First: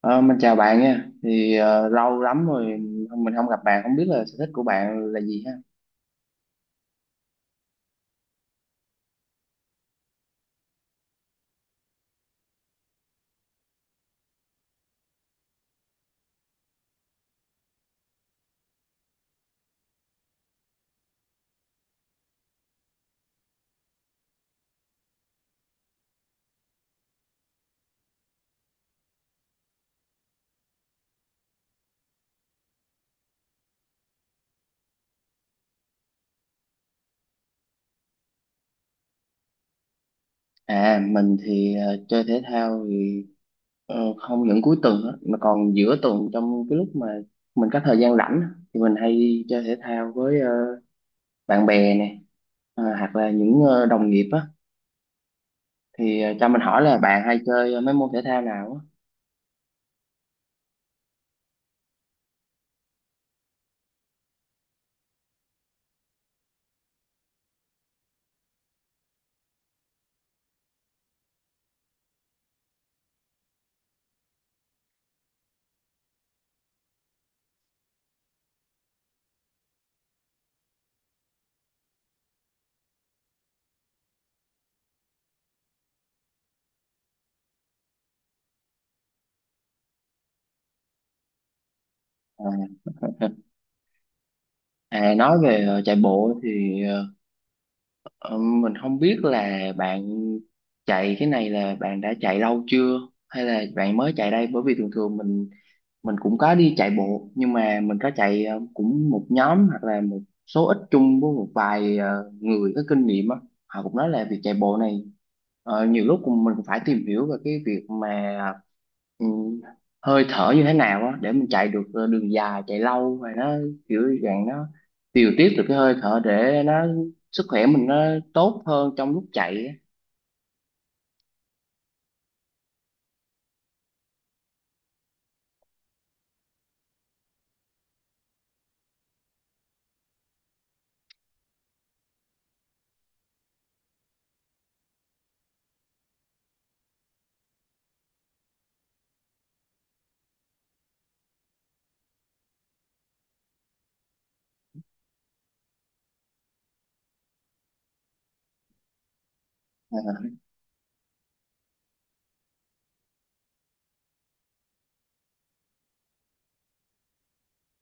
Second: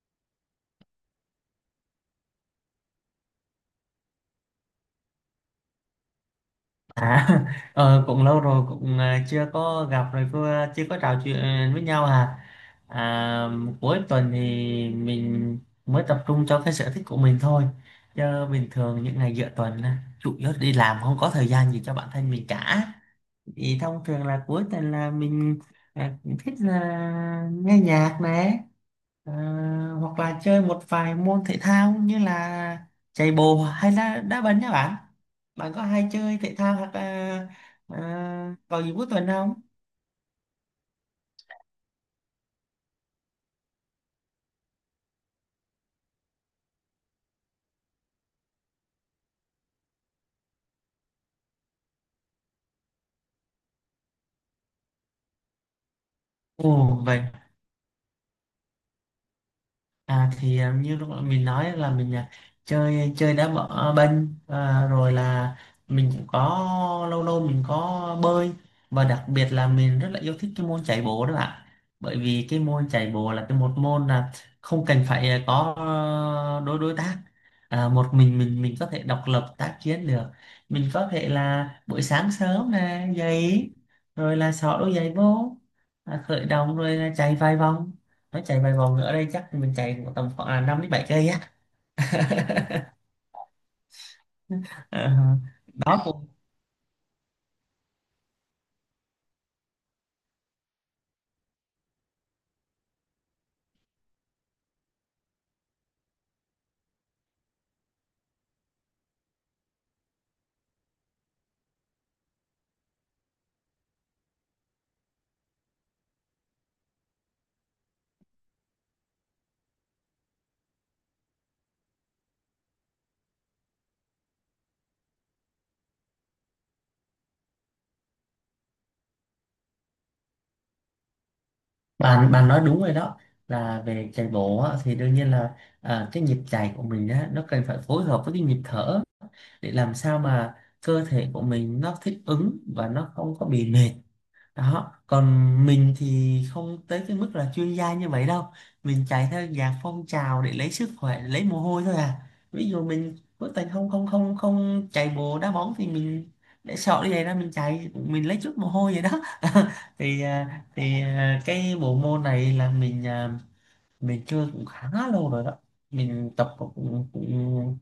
Ờ, mình chào bạn nha. Lâu lắm rồi mình không gặp bạn, không biết là sở thích của bạn là gì ha. À, ờ, cũng lâu rồi, chưa có gặp rồi chưa có trò chuyện với nhau à. à Cuối tuần thì mình mới tập trung cho cái sở thích của mình thôi, chứ bình thường những ngày giữa tuần á, chủ yếu đi làm không có thời gian gì cho bản thân mình cả. Thì thông thường là cuối tuần là mình ờ, thích là nghe nhạc này. Ờ, Hoặc là chơi một vài môn thể thao như là chạy bộ hay là đá banh nhá bạn. Bạn có hay chơi thể thao hoặc là ờ, vào dịp cuối tuần không? À, mình thì chơi thể thao thì không những cuối tuần á, mà còn giữa tuần trong cái lúc mà mình có thời gian rảnh á, thì mình hay chơi thể thao với bạn bè nè, hoặc là những đồng nghiệp á. Cho mình hỏi là Ồ vậy. bạn hay chơi mấy môn thể thao nào À thì à, như lúc nãy mình nói là mình chơi chơi đá bọ banh à, rồi là mình cũng có lâu lâu mình có bơi, và đặc biệt là mình rất là yêu thích cái môn chạy bộ đó bạn. Bởi vì cái môn chạy bộ là cái một môn là không cần phải có à, đối đối tác. Một mình có thể độc lập tác chiến được. Mình có thể là buổi sáng sớm nè dậy rồi là xỏ đôi giày vô, khởi động rồi là chạy vài vòng. Nó chạy vài vòng ở đây chắc mình chạy tầm khoảng là 5 đến 7 cây á. á? À, Ờ, nói về chạy đó cũng… bộ thì Ờ, mình không biết là bạn chạy cái này là bạn đã chạy lâu chưa hay là bạn mới chạy đây, bởi vì thường thường mình cũng có đi chạy bộ, nhưng mà mình có chạy cũng một nhóm hoặc là một số ít chung với một vài người có kinh nghiệm á. Họ cũng nói là việc chạy bộ này nhiều lúc mình cũng phải tìm hiểu về cái việc mà ừ, hơi thở như thế nào á để mình chạy được đường dài, chạy lâu và nó kiểu dạng nó điều tiết được cái hơi thở để nó sức khỏe mình nó tốt hơn trong lúc chạy á. bạn bạn nói đúng rồi đó. Là về chạy bộ á, thì đương nhiên là cái nhịp chạy của mình á, nó cần phải phối hợp với cái nhịp thở để làm sao mà cơ thể của mình nó thích ứng và nó không có bị mệt đó. Còn mình thì không tới cái mức là chuyên gia như vậy đâu, mình chạy theo dạng phong trào để lấy sức khỏe lấy mồ hôi thôi à. Ví dụ mình cuối tuần không không không không chạy bộ đá bóng thì mình để sợ đi vậy ra mình chạy mình lấy chút mồ hôi vậy đó. Ờ, Cái bộ môn này là mình chơi cũng khá lâu rồi đó. Mình tập cũng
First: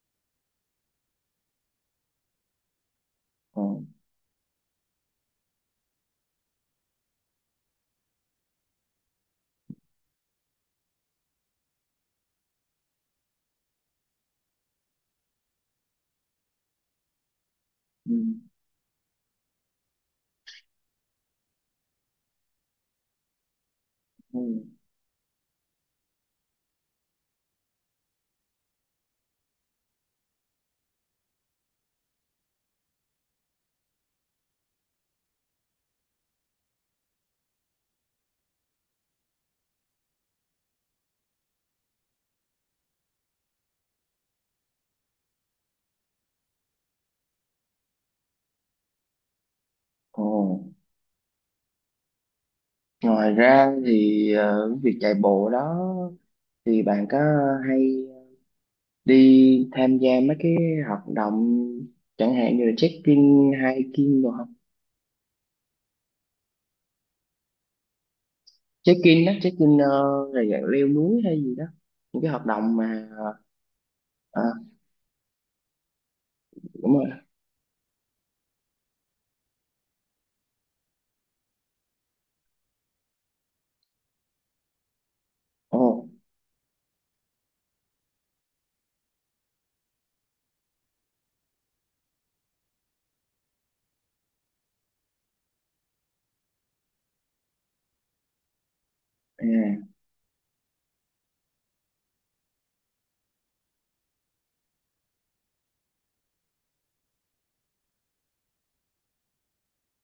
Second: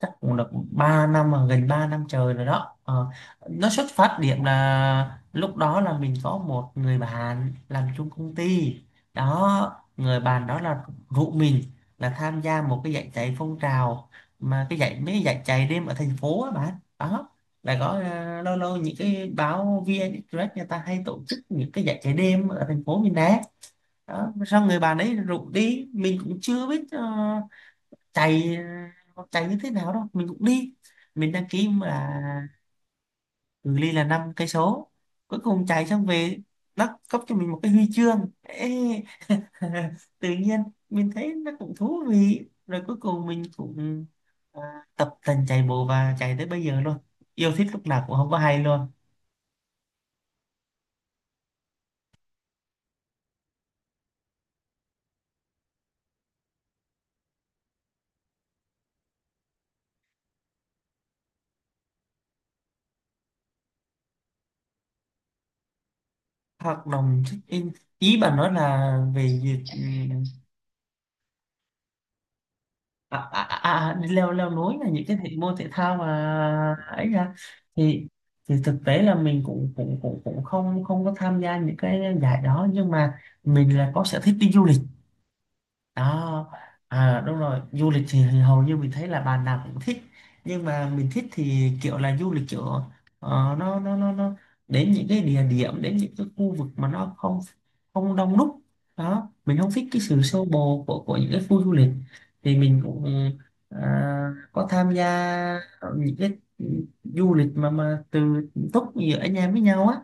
chắc cũng được 3 năm à, gần 3 năm trời rồi đó. Ờ, ờ, nó xuất phát điểm là lúc đó là mình có một người bạn làm chung công ty đó. Người bạn đó là rủ mình là tham gia một cái giải chạy phong trào, mà cái giải mấy giải chạy đêm ở thành phố á bạn. Đó là có ừ, ờ, lâu lâu những cái báo VN Express người ta hay tổ chức những cái giải chạy đêm ở thành phố mình nè. Đó ừ. xong người bạn ấy rủ đi, mình cũng chưa biết chạy con chạy như thế nào đâu, mình cũng đi. Mình đăng ký là cự ly là năm cây số. Cuối cùng chạy xong về, nó cấp cho mình một cái huy chương. Ê, tự nhiên mình thấy nó cũng thú vị, rồi cuối cùng mình cũng à, tập tành chạy bộ và chạy tới bây giờ luôn. Yêu thích lúc nào cũng không có hay luôn. Ồ, ngoài ra thì việc chạy bộ đó thì bạn có hay đi tham gia mấy cái hoạt động chẳng hạn như là check-in, hiking đồ không? Hoạt động check-in, ý bạn nói là Check-in đó, về việc… check-in ừ, là dạng leo núi hay gì đó, những cái hoạt động mà đi leo à, leo núi là những cái thể môn thể thao mà đúng ấy rồi. ra. thì thì thực tế là mình cũng cũng cũng cũng không không có tham gia những cái giải đó, nhưng mà mình là có sở thích đi du lịch ồ đó. À đúng rồi, du lịch thì hầu như mình thấy là bạn nào cũng thích, nhưng mà mình thích thì kiểu là du lịch kiểu nó đến những cái địa điểm, đến những cái khu vực mà nó không không đông đúc đó. à, Mình không thích cái sự xô bồ của những cái khu du lịch. Thì mình cũng ờ, có tham gia những cái du lịch mà từ túc giữa anh em với nhau á.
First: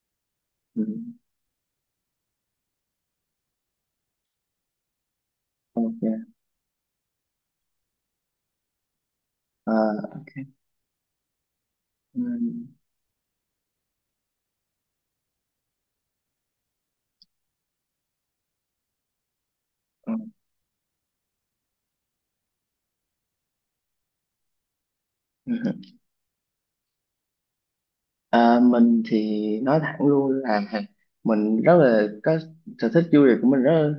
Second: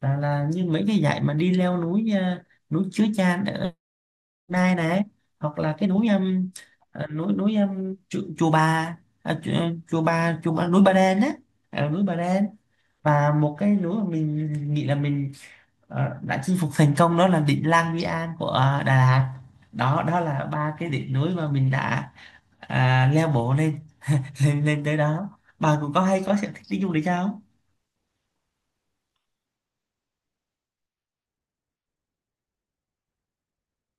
Là Như ừ, mấy cái dạy mà đi leo núi, núi Chứa Chan Nai này, hoặc là cái ok. Núi chùa Bà, à, chùa, Ờ, núi Bà Đen á. Núi Bà ừ, Đen. Và một cái núi mà mình nghĩ là mình đã chinh phục thành công đó là đỉnh Lang Biang An của Đà Lạt đó. ừ, Đó là ba cái đỉnh núi mà mình đã leo bộ lên lên lên tới đó. ừ. ừ. Bà cũng có hay có sở thích đi du lịch không? À, mình thì nói thẳng luôn là mình rất là có sở thích du lịch của mình rất,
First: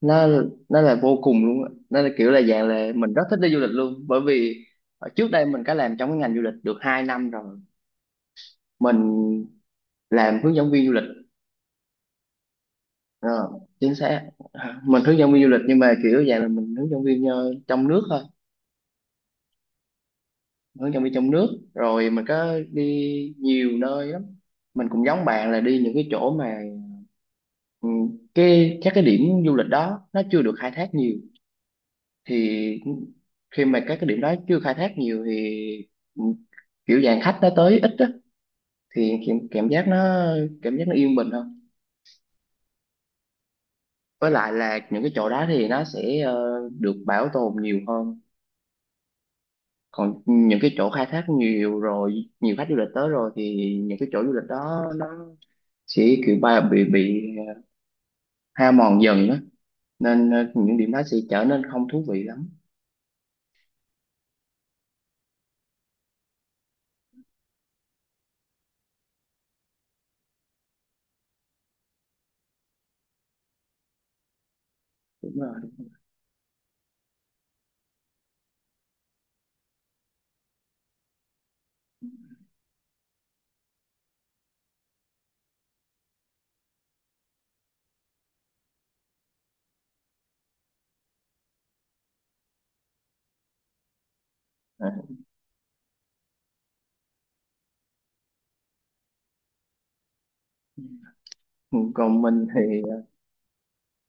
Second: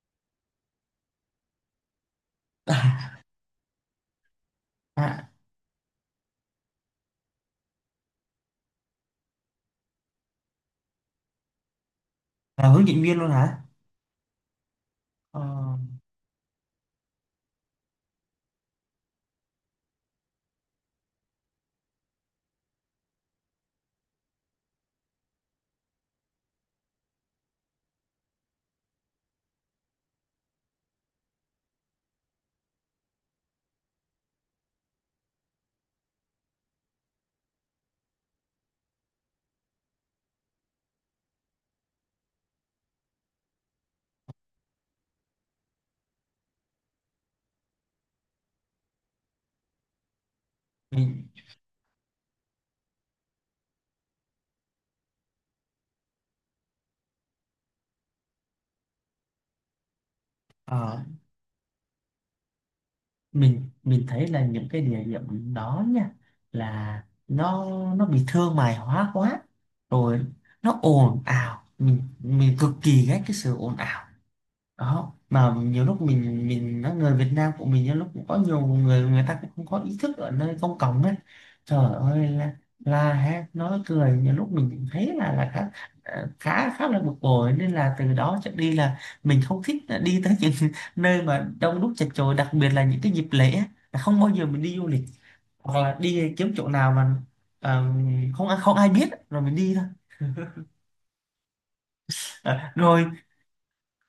nó nó là vô cùng luôn á, nó là kiểu là dạng là mình rất thích đi du lịch luôn, bởi vì ở À, trước đây mình có làm trong cái ngành du lịch được 2 năm rồi. Mình làm hướng dẫn viên du lịch. là hướng dẫn viên luôn Ờ, hả? chính xác. Mình hướng dẫn Ờ, viên du lịch, nhưng mà kiểu dạng là mình hướng dẫn viên trong nước thôi. Hướng dẫn viên trong nước, rồi mình có đi nhiều nơi lắm. Mình cũng giống bạn là đi những cái chỗ mà ừ, cái các cái điểm du lịch đó nó chưa được khai thác nhiều. Thì khi mà các cái điểm đó chưa khai thác nhiều thì kiểu dạng khách nó tới ít á, thì cảm giác nó, cảm giác nó yên bình hơn. Với lại là những cái chỗ đó thì nó sẽ được bảo tồn nhiều hơn. Còn những cái chỗ khai thác mình… nhiều rồi, nhiều khách du lịch tới rồi, thì những cái chỗ du lịch đó nó sẽ kiểu ba bị hao mòn dần đó, nên những điểm ờ, đó sẽ trở nên không thú vị lắm. Mình thấy là những cái địa điểm đó nha, là nó bị thương mại hóa quá rồi, nó ồn ào. Mình cực kỳ ghét cái sự ồn ào đó. Đúng rồi. Mà nhiều lúc mình nói người Việt Nam của mình nhiều lúc cũng có nhiều người, người ta cũng không có ý thức ở nơi công cộng ấy. Trời ơi là ha, nói cười nhiều lúc mình cũng thấy là khá ờ, khá khá là bực bội. Nên là từ đó trở đi là mình không thích là đi tới những nơi mà đông đúc chật chội, đặc biệt là những cái dịp lễ á, là không bao giờ mình đi du lịch. Hoặc là đi kiếm chỗ nào mà ờ, không không ai biết rồi mình đi thôi. Ừ, còn mình thì Ờ, rồi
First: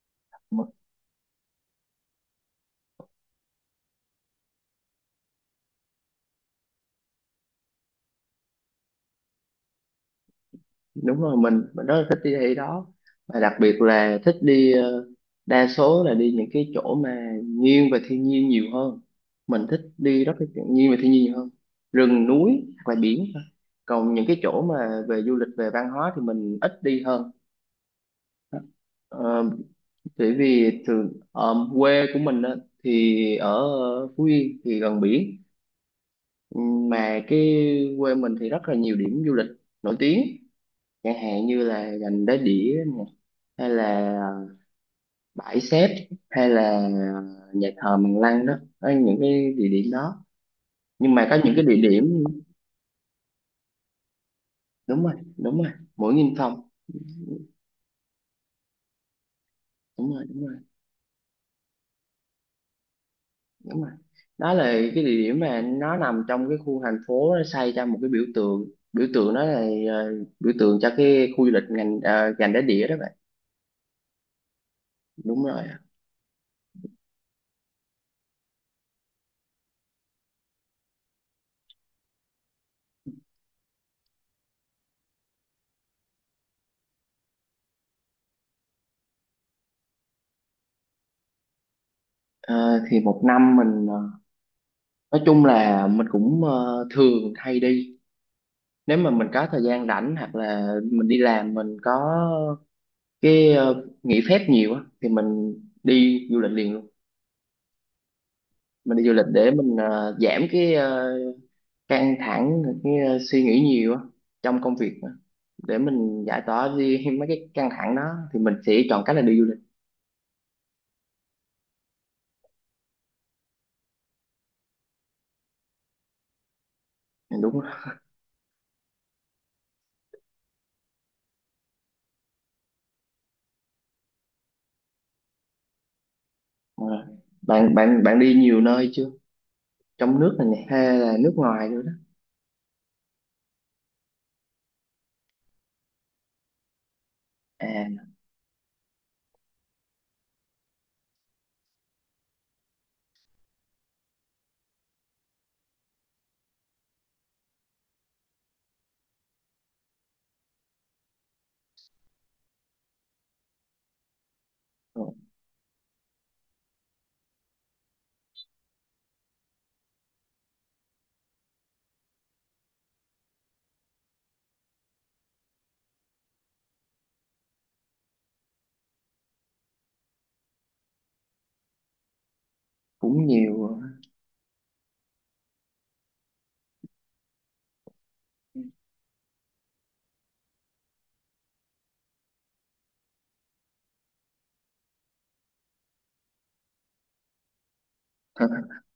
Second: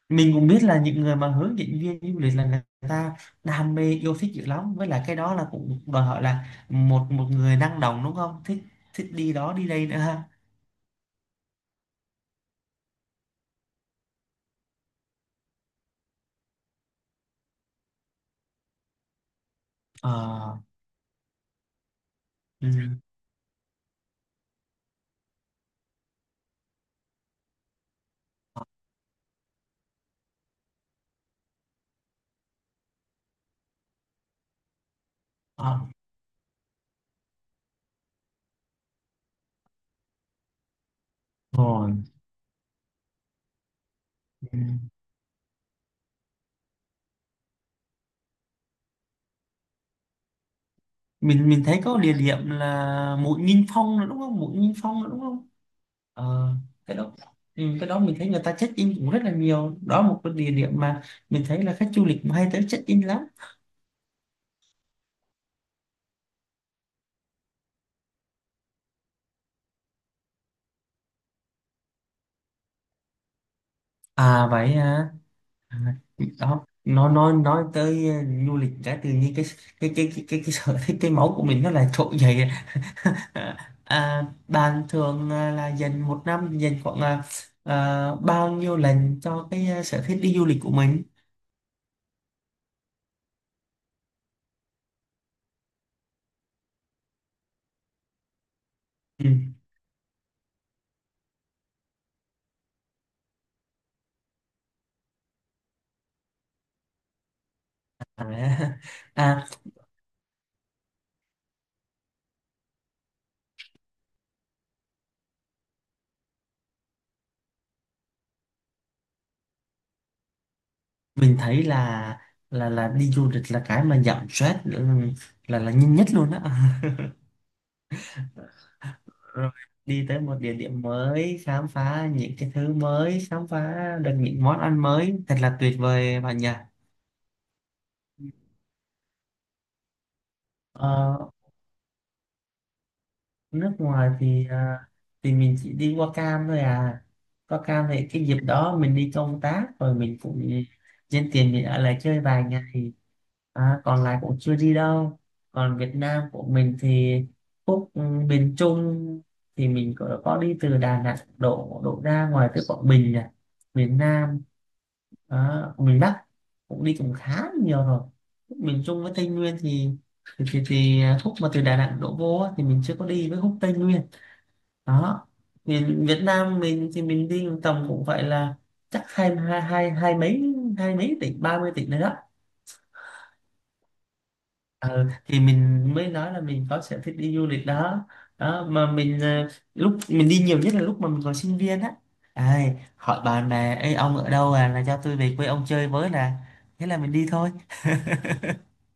mình cũng biết ờ, là những người mà hướng dẫn viên du lịch là người ta đam mê yêu thích dữ lắm, với lại cái đó là cũng đòi hỏi là một một người năng động đúng không, thích thích đi đó đi đây nữa ha. đúng rồi, mình rất là thích đi thị đó, và đặc biệt là thích đi đa số là đi những cái chỗ mà nghiêng về thiên nhiên nhiều hơn. Mình thích Ờ. đi rất là chuyện nghiêng về thiên nhiên nhiều hơn, rừng núi hoặc Ừ, là biển thôi. Còn những cái chỗ mà về du lịch về văn hóa thì mình ít đi hơn. Ờ, bởi vì thường quê của mình á, thì ở Phú Yên thì gần biển. ờ, Mà cái quê mình thì rất là nhiều điểm du lịch nổi tiếng, chẳng hạn như là rồi. gành Đá Đĩa nè, hay là Ừ. bãi Xép, hay là nhà thờ Mằng Lăng đó. Đó là những cái địa điểm đó, nhưng mà có mình những mình cái địa thấy có địa điểm điểm là Mũi Nghinh Phong nữa đúng không, Mũi Nghinh đúng Phong nữa rồi, đúng không? đúng rồi, Mũi nghìn Ờ, phòng, cái đó… ừ, cái đó mình thấy người ta check in cũng rất là nhiều. Đó là đúng một rồi, cái đúng địa rồi, điểm mà mình thấy là khách du lịch cũng hay tới check in lắm. đúng rồi. Đó là cái địa điểm mà nó nằm trong cái khu thành phố, nó xây ra một cái biểu tượng. Biểu tượng đó là ờ, biểu tượng cho cái khu du lịch ngành gành Đá Đĩa đó bạn. À vậy hả. Đúng rồi. À, đó nó nói tới du lịch, cái tự nhiên cái cái sở thích cái máu của mình nó lại trỗi dậy. À, bạn thường là dành một năm dành khoảng bao nhiêu lần cho cái sở thích đi du lịch của mình? Ờ, thì một năm mình nói chung là mình cũng thường hay đi. Nếu mà mình Ừ. có thời gian rảnh hoặc là mình đi làm mình có cái nghỉ phép nhiều á thì mình đi du lịch liền luôn. À, Mình đi du lịch à, để mình giảm cái căng thẳng, cái suy nghĩ nhiều á trong công việc á, để mình giải tỏa đi mấy cái căng thẳng đó, thì mình sẽ chọn cách là đi du lịch. mình thấy là đi du lịch là cái mà giảm stress, ừ, là nhanh nhất luôn đó. Ừ, đúng rồi. Rồi đi tới một địa điểm mới, khám phá những cái thứ mới, khám phá được những món ăn mới, thật là tuyệt vời bạn nhỉ. Ờ, bạn bạn bạn đi nhiều nơi chưa, trong nước này nè hay là Ờ, nước ngoài nữa đó? nước ngoài thì thì mình chỉ đi qua Cam thôi à. Qua Cam À, thì cái dịp đó mình đi công tác rồi mình cũng nhân tiền mình ở lại chơi vài ngày. À, còn lại cũng chưa đi đâu. Còn Việt Nam của mình thì khúc ừ, miền Trung thì mình có đi từ Đà Nẵng đổ đổ ra ngoài tới Quảng Bình à. Miền Nam. Đó, miền Bắc cũng đi cũng khá là nhiều rồi. Khúc miền Trung với Tây Nguyên thì thì Phúc mà từ Đà Nẵng đổ vô á, thì mình chưa có đi với Phúc Tây Nguyên đó. Miền Việt Nam mình thì mình đi tầm cũng phải là chắc hai hai hai hai hai mấy tỉnh ba mươi tỉnh nữa đó. cũng nhiều. Ờ, thì mình mới nói là mình có sở thích đi du lịch đó. Đó mà mình lúc mình đi nhiều nhất là lúc mà mình còn sinh viên á. Ai, hỏi bạn bè: Ê, ông ở đâu à, là cho tôi về quê ông chơi với, là thế là mình đi thôi.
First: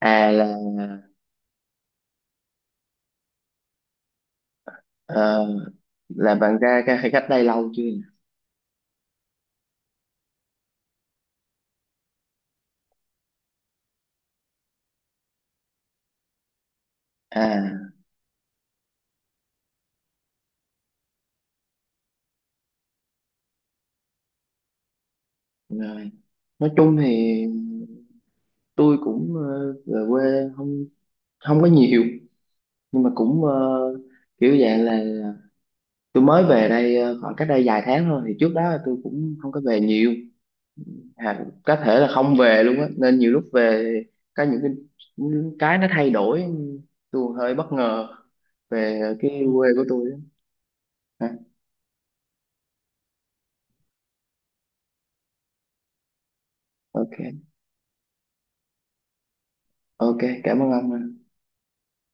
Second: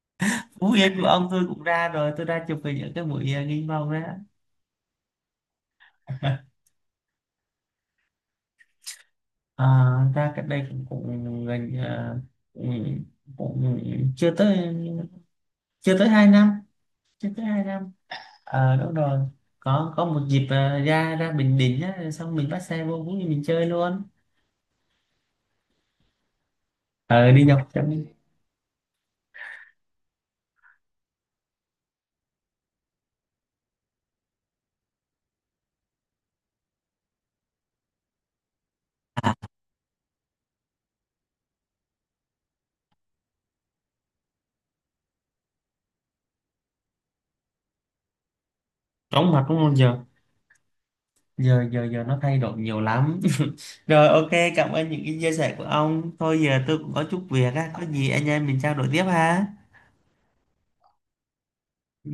À là, Phú Yên của ông tôi cũng ra rồi, tôi ra chụp hình ở cái buổi nghinh mông đó. ờ, là bạn ra cái khách đây lâu chưa nhỉ? À, ra cách đây cũng cũng gần cũng, cũng chưa tới hai năm, chưa tới hai năm. À Ờ đúng rồi, có một dịp ra ra Bình Định á, xong mình bắt xe vô Phú Yên mình chơi luôn. rồi, nói chung Ờ thì đi dọc trong. tôi cũng về quê không, không có nhiều, nhưng mà cũng kiểu dạng là tôi mới về đây khoảng cách đây vài tháng thôi. Thì trước đó là tôi cũng không có về nhiều, à, có thể là không về luôn á. Nên nhiều lúc về có những cái nó thay đổi, tôi hơi bất ngờ về Chóng cái mặt đúng quê không? của Giờ tôi á. À, giờ nó thay đổi nhiều lắm. Rồi, ok, cảm ơn những cái chia sẻ của ông. Thôi giờ tôi cũng có chút ok, việc á, có gì anh em mình trao đổi tiếp ha. ok, cảm ơn ông. Ừ.